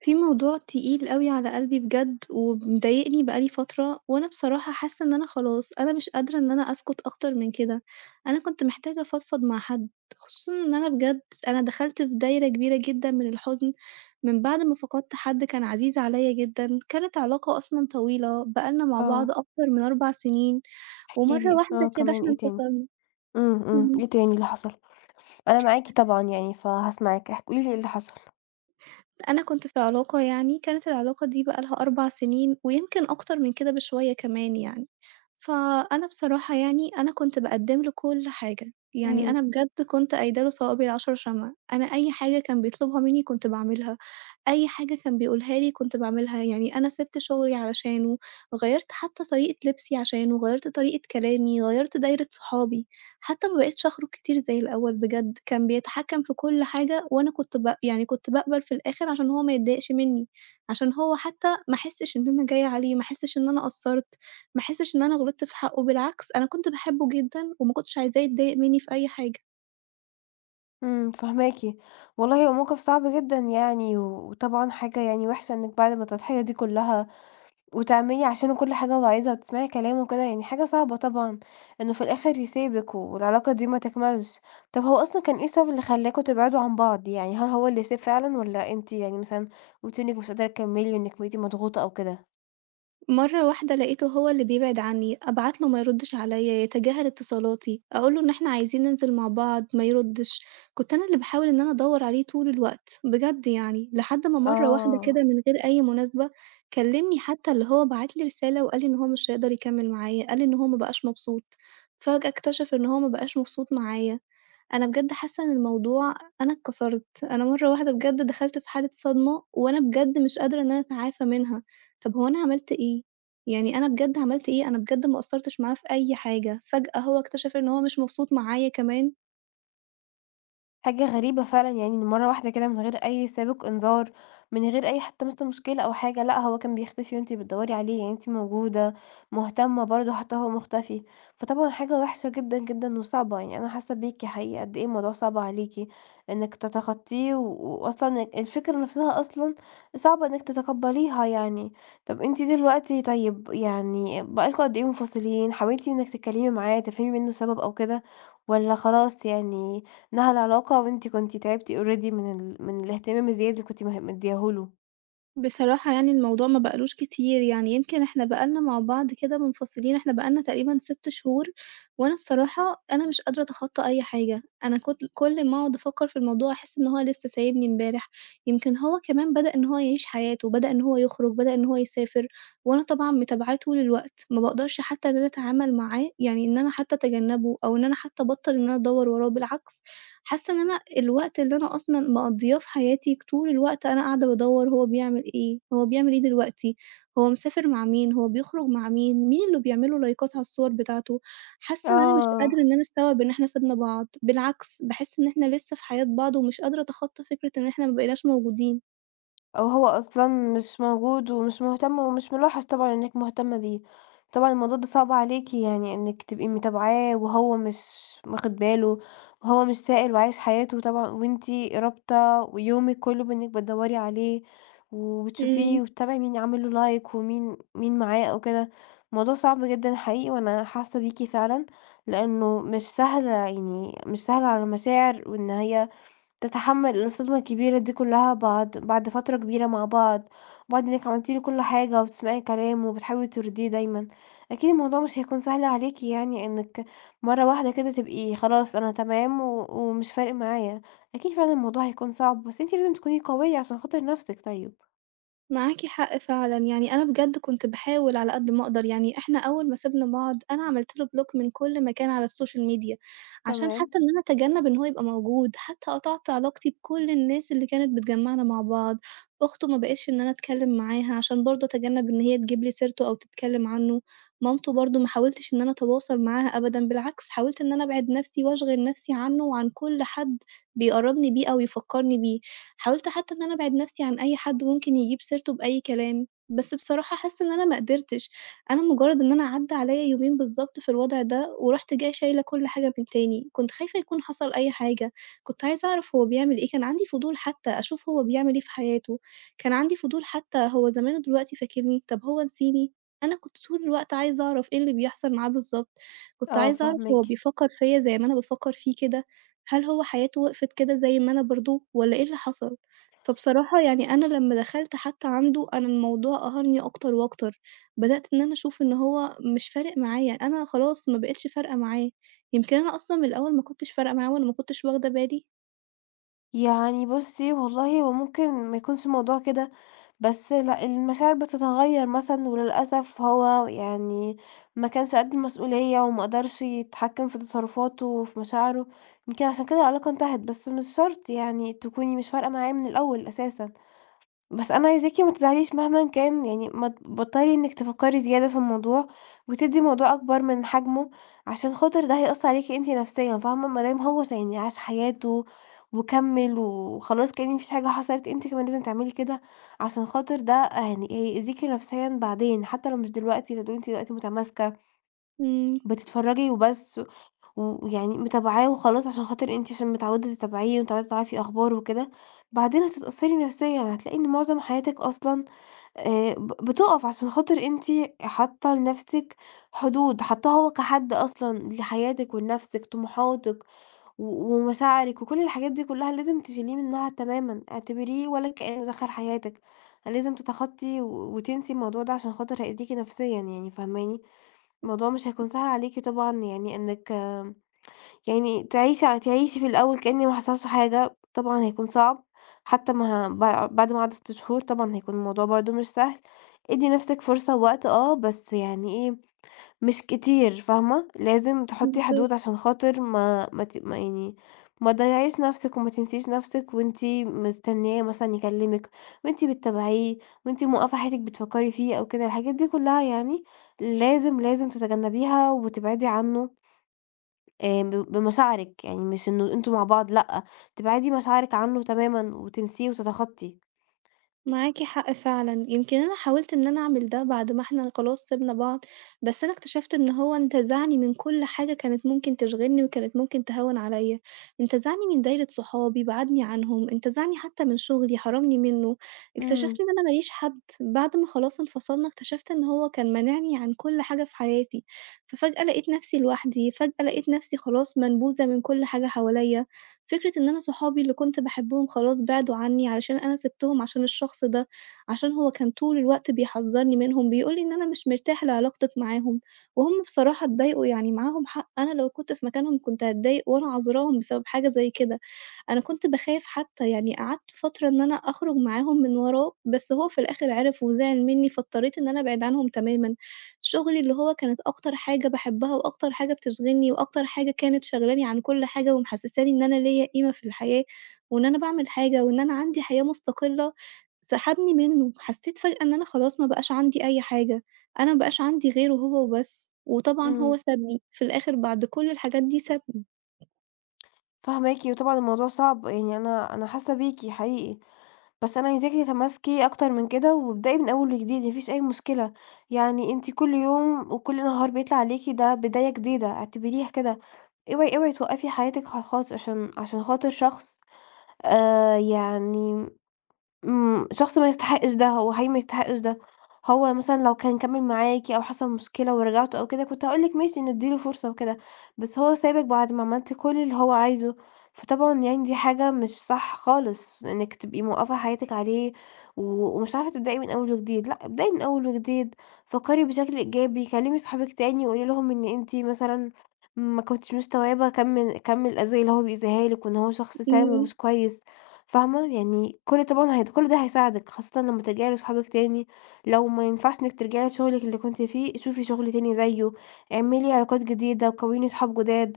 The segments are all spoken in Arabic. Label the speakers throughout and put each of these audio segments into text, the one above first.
Speaker 1: في موضوع تقيل أوي على قلبي بجد، ومضايقني بقى لي فترة، وأنا بصراحة حاسة إن أنا خلاص، أنا مش قادرة إن أنا أسكت أكتر من كده، أنا كنت محتاجة أفضفض مع حد، خصوصًا إن أنا بجد أنا دخلت في دايرة كبيرة جدًا من الحزن، من بعد ما فقدت حد كان عزيز عليَّ جدًا، كانت علاقة أصلًا طويلة، بقالنا مع
Speaker 2: آه،
Speaker 1: بعض أكتر من 4 سنين،
Speaker 2: احكِ
Speaker 1: ومرة
Speaker 2: لي، آه
Speaker 1: واحدة كده
Speaker 2: كمان
Speaker 1: إحنا
Speaker 2: إيه تاني؟
Speaker 1: انفصلنا.
Speaker 2: إمم، إمم،
Speaker 1: إمم.
Speaker 2: إيه تاني اللي حصل؟ أنا معاكِ طبعًا يعني، فهاسمعِك، قولي لي إيه اللي حصل.
Speaker 1: أنا كنت في علاقة كانت العلاقة دي بقى لها 4 سنين ويمكن أكتر من كده بشوية كمان يعني، فأنا بصراحة يعني أنا كنت باقدّم له كل حاجة، يعني
Speaker 2: إمم،
Speaker 1: أنا بجد كنت قايلة له صوابي العشر شمع، أنا أي حاجة كان بيطلبها مني كنت باعملها، أي حاجة كان بيقولها لي كنت باعملها، يعني أنا سِبت شغلي علشانه، غيّرت حتى طريقة لبسي عشانه، غيّرت طريقة كلامي، غيّرت دايرة صحابي. حتى ما بقيتش أخرج كتير زي الأول بجد، كان بيتحكم في كل حاجة وأنا كنت ب يعني كنت باقبل في الآخر عشان هو ما يتضايقش منّي، عشان هو حتى ما أحسّش إن أنا جاية عليه، ما أحسّش إن أنا قصّرت، ما أحسّش إن أنا غلطت في حقّه، بالعكس أنا كنت باحبه جدًا وما كنتش عايزاه يتضايق منّي في أي حاجة.
Speaker 2: إمم، فاهماكِ، والله هو موقف صعب جدًا يعني، و- وطبعًا حاجة يعني وحشة إنِّك بعد ما التضحية دي كلّها، وتعملي عشانه كل حاجة هو عايزها، وتسمعي كلامه وكده، يعني حاجة صعبة طبعًا، إنه في الآخر يسيبِك والعلاقة دي ما تكملش. طب هو أصلًا كان إيه السبب اللي خلّاكم تبعدوا عن بعض؟ يعني هل هو اللي ساب فعلًا والّا أنتِ يعني مثلًا قُلتِ إنِّك مش قادرة تكمّلي وإنِّك بقيتِ مضغوطة أو كده؟
Speaker 1: مرة واحدة لقيته هو اللي بيبعد عني، أبعت له ما يردش عليا، يتجاهل اتصالاتي، أقول له إن إحنا عايزين ننزل مع بعض ما يردش، كنت أنا اللي باحاول إن أنا أدور عليه طول الوقت بجد يعني، لحد ما مرة واحدة كده
Speaker 2: آه.
Speaker 1: من غير أي مناسبة كلمني حتى اللي هو بعت لي رسالة وقال لي إن هو مش هيقدر يكمل معايا، قال لي إن هو ما بقاش مبسوط، فجأة اكتشف إن هو ما بقاش مبسوط معايا. أنا بجد حاسة إن الموضوع أنا اتكسرت، أنا مرة واحدة بجد دخلت في حالة صدمة، وأنا بجد مش قادرة إن أنا أتعافى منها، طب هو أنا عملت إيه؟ يعني أنا بجد عملت إيه؟ أنا بجد ما قصّرتش معاه في أي حاجة، فجأة هو اكتشف إن هو مش مبسوط معايا كمان.
Speaker 2: حاجة غريبة فعلًا يعني إن مرة واحدة كده من غير أي سابق إنذار، من غير أي حتى مثلًا مشكلة أو حاجة، لأ هو كان بيختفي وأنتِ بتدوري عليه، يعني أنتِ موجودة، مهتمة برضه حتى هو مختفي، فطبعًا حاجة وحشة جدًا، جدًا وصعبة، يعني أنا حاسة بيكِ حقيقي قد إيه الموضوع صعب عليكِ إنِك تتخطيه، و- وأصلًا الفكرة نفسها أصلًا صعب إنِك تتقبليها يعني. طب أنتِ دلوقتي طيب يعني بقى لكم قد إيه منفصلين؟ حاولتِ إنِك تتكلمي معاه تفهمي منه السبب أو كده، والّا خلاص يعني إنها العلاقة وأنتِ كنتِ تعبتِ already من من الاهتمام الزيادة اللي كنتِ مدياه له.
Speaker 1: بصراحة يعني الموضوع ما بقالوش كتير، يعني يمكن إحنا بقى لنا مع بعض كده منفصلين، إحنا بقى لنا تقريبًا 6 شهور، وأنا بصراحة أنا مش قادرة أتخطى أي حاجة، أنا كت كل ما أقعد أفكر في الموضوع أحس إن هو لسه سايبني امبارح، يمكن هو كمان بدأ إن هو يعيش حياته، بدأ إن هو يخرج، بدأ إن هو يسافر، وأنا طبعًا متابعاه طول الوقت، ما باقدرش حتى إن أنا أتعامل معاه، يعني إن أنا حتى أتجنبه أو إن أنا حتى أبطل إن أنا أدوّر وراه، بالعكس. حاسة إن أنا الوقت اللي أنا أصلًا مقضياه في حياتي طول الوقت أنا قاعدة بادوّر هو بيعمل إيه، هو بيعمل إيه دلوقتي، هو مسافر مع مين، هو بيخرج مع مين، مين اللي بيعمل له لايكات على الصور بتاعته، حاسة إن أنا مش قادرة
Speaker 2: آه.
Speaker 1: إن أنا أستوعب إن إحنا سيبنا بعض، بالعكس باحس إن إحنا لسه في حياة بعض ومش قادرة أتخطى فكرة إن إحنا ما بقيناش موجودين.
Speaker 2: أو هو أصلًا مش موجود ومش مهتم ومش ملاحظ طبعًا إنِّك مهتمة بيه، طبعًا الموضوع ده صعب عليكِ يعني إنِّك تبقي متابعاه وهو مش واخد باله، وهو مش سائل وعايش حياته طبعًا وأنتِ رابطة ويومِك كُلّه بإنِّك بتدوّري عليه وبتشوفيه
Speaker 1: إمم،
Speaker 2: وبتتابعي مين عامل له like ومين معاه أو كده، الموضوع صعب جدًا حقيقي وأنا حاسة بيكِ فعلًا، لإنه مش سهل يعني مش سهل على المشاعر وإن هي تتحمّل الصدمة الكبيرة دي كلّها بعد فترة كبيرة مع بعض، بعد إنِّك عملتِ له كل حاجة وبتسمعي كلامه وبتحاولي ترضيه دايمًا، أكيد الموضوع مش هيكون سهل عليكِ يعني إنِّك مرّة واحدة كده تبقي خلاص أنا تمام و ومش فارق معايا، أكيد فعلًا الموضوع هيكون صعب، بس أنتِ لازم تكوني قوية عشان خاطر نَفْسِك طيب.
Speaker 1: معاكِ حق فعلًا، يعني أنا بجد كنت باحاول على قد ما أقدر، يعني إحنا أول ما سِبنا بعض أنا عملت له بلوك من كل مكان على السوشيال ميديا، عشان
Speaker 2: تمام،
Speaker 1: حتى إن أنا أتجنب إن هو يبقى موجود، حتى قطعت علاقتي بكل الناس اللي كانت بتجمعنا مع بعض، أخته ما بقيتش إن أنا أتكلم معاها عشان برضه أتجنب إن هي تجيب لي سيرته أو تتكلم عنه، مامته برضه ما حاولتش إن أنا أتواصل معاها أبدًا، بالعكس حاولت إن أنا أبعد نفسي وأشغل نفسي عنه وعن كل حد بيقرّبني بيه أو يفكّرني بيه. حاولت حتى إن أنا أبعد نفسي عن أي حد ممكن يجيب سيرته بأي كلام، بس بصراحة حاسة إن أنا ما قدرتش، أنا مجرد إن أنا عدّى عليَّ يومين بالضبط في الوضع ده، ورُحت جاية شايلة كل حاجة من تاني، كنت خايفة يكون حصل أي حاجة، كنت عايزة أعرف هو بيعمل إيه، كان عندي فضول حتى أشوف هو بيعمل إيه في حياته، كان عندي فضول حتى هو زمان ودلوقتي فاكرني، طب هو نسيني؟ أنا كنت طول الوقت عايزة أعرف إيه اللي بيحصل معاه بالضبط، كنت
Speaker 2: آه
Speaker 1: عايزة أعرف هو
Speaker 2: فاهماكِ.
Speaker 1: بيفكر فيَّ زي ما أنا بافكر فيه كده؟ هل هو حياته وقفت كده زي ما أنا برضه والّا إيه اللي حصل؟ فبصراحة يعني أنا لمّا دخلت حتى عنده، أنا الموضوع قهرني أكتر وأكتر، بدأت إن أنا أشوف إن هو مش فارق معايا، أنا خلاص ما بقيتش فارقة معاه، يمكن أنا أصلًا من الأول ما كنتش فارقة معاه وأنا ما كنتش واخدة بالي.
Speaker 2: يعني بُصّي، والله هو ممكن ما يكونش الموضوع كده، بس لأ المشاعر بتتغيّر مثلًا وللأسف هو يعني ما كانش قد المسؤولية وما قدرش يتحكّم في تصرفاته وفي مشاعره، يمكن عشان كده العلاقة انتهت، بس مش شرط يعني تكوني مش فارقة معاه من الأول أساسًا. بس أنا عايزاكِ ما تزعليش مهمًا كان، يعني ما تبطّلي إنِّك تفكّري زيادة في الموضوع، وتدّي الموضوع أكبر من حجمه، عشان خاطر ده هيأثّر عليكِ أنتِ نفسيًا، فاهمة؟ ما دام هو يعني عاش حياته وكمّل وخلاص كإن ما فيش حاجة حصلت، أنتِ كمان لازم تعملي كده، عشان خاطر ده يعني هيأذيكِ نفسيًا بعدين، حتى لو مش دلوقتي، لو أنتِ دلوقتي متماسكة
Speaker 1: إمم،
Speaker 2: بتتفرّجي وبس، ويعني متابعاه وخلاص عشان خاطر أنتِ عشان متعودة تتابعيه ومتعودة تعرفي أخباره وكده، بعدين هتتأثّري نفسيًا، هتلاقي إن معظم حياتِك أصلًا ب بتُقف عشان خاطر أنتِ حاطة لنَفْسِك حدود، حاطاها هو كحد أصلًا لحياتِك ولنَفْسِك، طموحاتِك و ومشاعرِك وكل الحاجات دي كُلّها لازم تشيليه منها تمامًا، اعتبريه ولا كإنه دخل حياتِك، لازم تتخطّي وتنسي الموضوع ده عشان خاطر هيأذيكِ نَفْسيًا يعني فاهماني؟ الموضوع مش هيكون سهل عليكِ طبعًا يعني إنِّك يعني تعيشي في الأول كإن ما حصلش حاجة، طبعًا هيكون صعب، حتى مع ب بعد ما عدّت 6 شهور طبعًا هيكون الموضوع برضه مش سهل، ادّي نَفْسِك فرصة ووقت آه، بس يعني إيه، مش كتير فاهمة، لازم تحطّي
Speaker 1: بالضبط.
Speaker 2: حدود عشان خاطر ما ما ت ما يعني ما تضيّعيش نَفْسِك وما تنسيش نَفْسِك وأنتِ مستنياه مثلًا يكلمِك وأنتِ بتتابعيه وأنتِ موقّفة حياتِك بتفكّري فيه أو كده، الحاجات دي كُلّها يعني لازم تتجنّبيها وتبعدي عنّه. ب بمشاعرِك، يعني مش إنه أنتم مع بعض لأ، تبعدي مشاعرِك عنه تمامًا وتنسيه وتتخطّي.
Speaker 1: معاكِ حق فعلًا، يمكن أنا حاولت إن أنا أعمل ده بعد ما إحنا خلاص سِبنا بعض، بس أنا اكتشفت إن هو انتزعني من كل حاجة كانت ممكن تشغلني وكانت ممكن تهوّن عليّا، انتزعني من دايرة صحابي، بعدني عنهم، انتزعني حتى من شغلي، حرمني منه،
Speaker 2: إمم،
Speaker 1: اكتشفت إن أنا ما ليش حد، بعد ما خلاص انفصلنا اكتشفت إن هو كان مانعني عن كل حاجة في حياتي، ففجأة لقيت نفسي لوحدي، فجأة لقيت نفسي خلاص منبوذة من كل حاجة حواليّا. فكرة إن أنا صحابي اللي كنت باحبهم خلاص بعدوا عني، علشان أنا سِبتهم عشان الشخص ده، عشان هو كان طول الوقت بيحذّرني منهم، بيقول لي إن أنا مش مرتاح لعلاقتك معاهم، وهُم بصراحة اتضايقوا يعني معاهم حق، أنا لو كنت في مكانهم كنت هاتضايق وأنا عذراهم بسبب حاجة زي كده. أنا كنت باخاف حتى، يعني قعدت فترة إن أنا أخرج معاهم من وراه، بس هو في الآخر عِرف وزعل منّي، فاضطريت إن أنا أبعد عنهم تمامًا. شغلي اللي هو كانت أكتر حاجة باحبها وأكتر حاجة بتشغلني وأكتر حاجة كانت شاغلاني عن كل حاجة ومحسّساني إن أنا ليّا قيمة في الحياة وإن أنا باعمل حاجة وإن أنا عندي حياة مستقلة، سحبني منّه. حسّيت فجأة إن أنا خلاص ما بقاش عندي أي حاجة، أنا ما بقاش عندي غيره هو وبس، وطبعًا هو
Speaker 2: إمم،
Speaker 1: سابني، في الآخر بعد كل الحاجات دي سابني.
Speaker 2: فاهماكِ، وطبعًا الموضوع صعب، يعني أنا حاسة بيكِ حقيقي، بس أنا عايزاكِ تتماسكي أكتر من كده وابدئي من أول وجديد، ما فيش أي مشكلة، يعني أنتِ كل يوم وكل نهار بيطلع عليكِ ده بداية جديدة، اعتبريها كده، اوعي توقّفي حياتِك خالص عشان خاطر شخص آآ يعني إمم، شخص ما يستحقش ده، هو حقيقي ما يستحقش ده. هو مثلًا لو كان كمّل معاكِ أو حصل مشكلة ورجعتوا أو كده، كنت هاقول لِك ماشي ندّي له فرصة وكده، بس هو سابِك بعد ما عملتِ كل اللي هو عايزه، فطبعًا يعني دي حاجة مش صح خالص إنِّك تبقي موقّفة حياتِك عليه و ومش عارفة تبدئي من أول وجديد، لأ، ابدئي من أول وجديد، فكّري بشكل إيجابي، كلّمي صحابِك تاني وقولي لهم إن أنتِ مثلًا ما كنتيش مستوعبة كَم الأذية اللي هو بيأذيها لِك وإن هو شخص سام
Speaker 1: إمم،
Speaker 2: ومش كويس. فاهمة، يعني كل طبعًا هي كل ده هيساعدِك، خاصةً لمّا ترجعي لصحابِك تاني، لو ما ينفعش إنِّك ترجعي لشغلِك اللي كنتِ فيه، شوفي شغل تاني زيه، اعملي علاقات جديدة، كوّني صحاب جداد،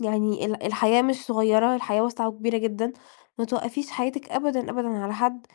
Speaker 2: يعني الحياة مش صغيرة، الحياة واسعة وكبيرة جدًا، ما توقّفيش حياتِك أبدًا، أبدًا على حد.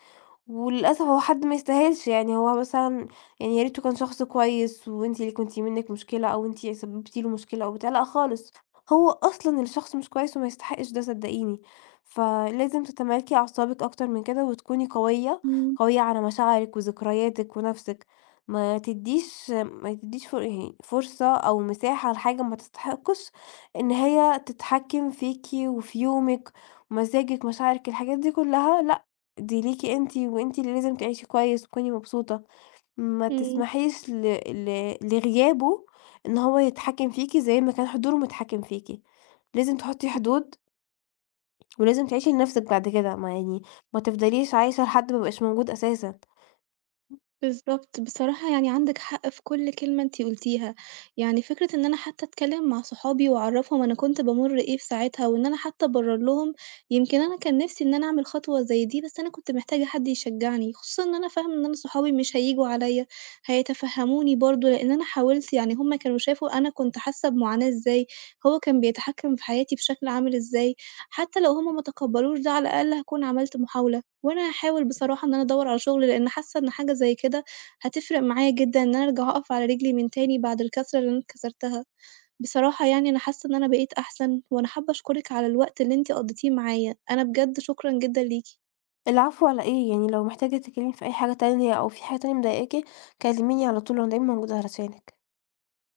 Speaker 2: وللأسف هو حد ما يستاهلش، يعني هو مثلًا يعني يا ريته كان شخص كويس وأنتِ اللي كنتِ منِّك مشكلة أو أنتِ سببتِ له مشكلة أو بتاع، لأ خالص، هو أصلًا الشخص مش كويس وما يستحقش ده صدقيني، فلازم تتمالكي أعصابِك أكتر من كده وتكوني قوية،
Speaker 1: إمم،
Speaker 2: قوية على مشاعرِك وذكرياتِك ونَفْسِك، ما تدّيش يعني فرصة أو مساحة لحاجة ما تستحقش إن هي تتحكِّم فيكِ وفي يومِك، مزاجِك، مشاعرِك، الحاجات دي كلها دي ليكِ أنتِ، وأنتِ اللي لازم تعيشي كويس وتكوني مبسوطة، ما
Speaker 1: إمم.
Speaker 2: تسمحيش ل ل لغيابه إن هو يتحكم فيكِ زي ما كان حضوره متحكم فيكِ، لازم تحطي حدود، ولازم تعيشي لنفسِك بعد كده، ما يعني ما تفضليش عايشة لحد ما يبقاش موجود أساسًا.
Speaker 1: بالضبط، بصراحة يعني عندِك حق في كل كلمة أنتِ قُلتيها، يعني فكرة إن أنا حتى أتكلّم مع صحابي وأعرّفهم أنا كنت بامُر إيه في ساعتها، وإن أنا حتى أبرّر لهم، يمكن أنا كان نِفْسي إن أنا أعمل خطوة زي دي، بس أنا كنت محتاجة حد يشجّعني، خصوصًا إن أنا فاهمة إن أنا صحابي مش هييجوا عليّا، هيتفهّموني برضه، لإن أنا حاولت يعني هُم كانوا شافوا أنا كنت حاسة بمعاناة إزاي، هو كان بيتحكّم في حياتي بشكل عامل إزاي، حتى لو هُم ما تقبّلوش ده على الأقل هاكون عملت محاولة. وأنا هاحاول بصراحة إن أنا أدوّر على شغل، لإن حاسة إن حاجة زي كده هتفرق معايا جدًا، إن أنا أرجع أقف على رجلي من تاني بعد الكسرة اللي أنا اتكسرتها. بصراحة يعني أنا حاسة إن أنا بقيت أحسن، وأنا حابة أشكرِك على الوقت اللي أنتِ قضيتيه معايا، أنا بجد شكرًا جدًا ليكِ.
Speaker 2: العفو على إيه، يعني لو محتاجة تتكلمي في أي حاجة تانية أو في حاجة تانية مضايقاكِ كلميني على طول، أنا دايمًا موجودة علشانِك.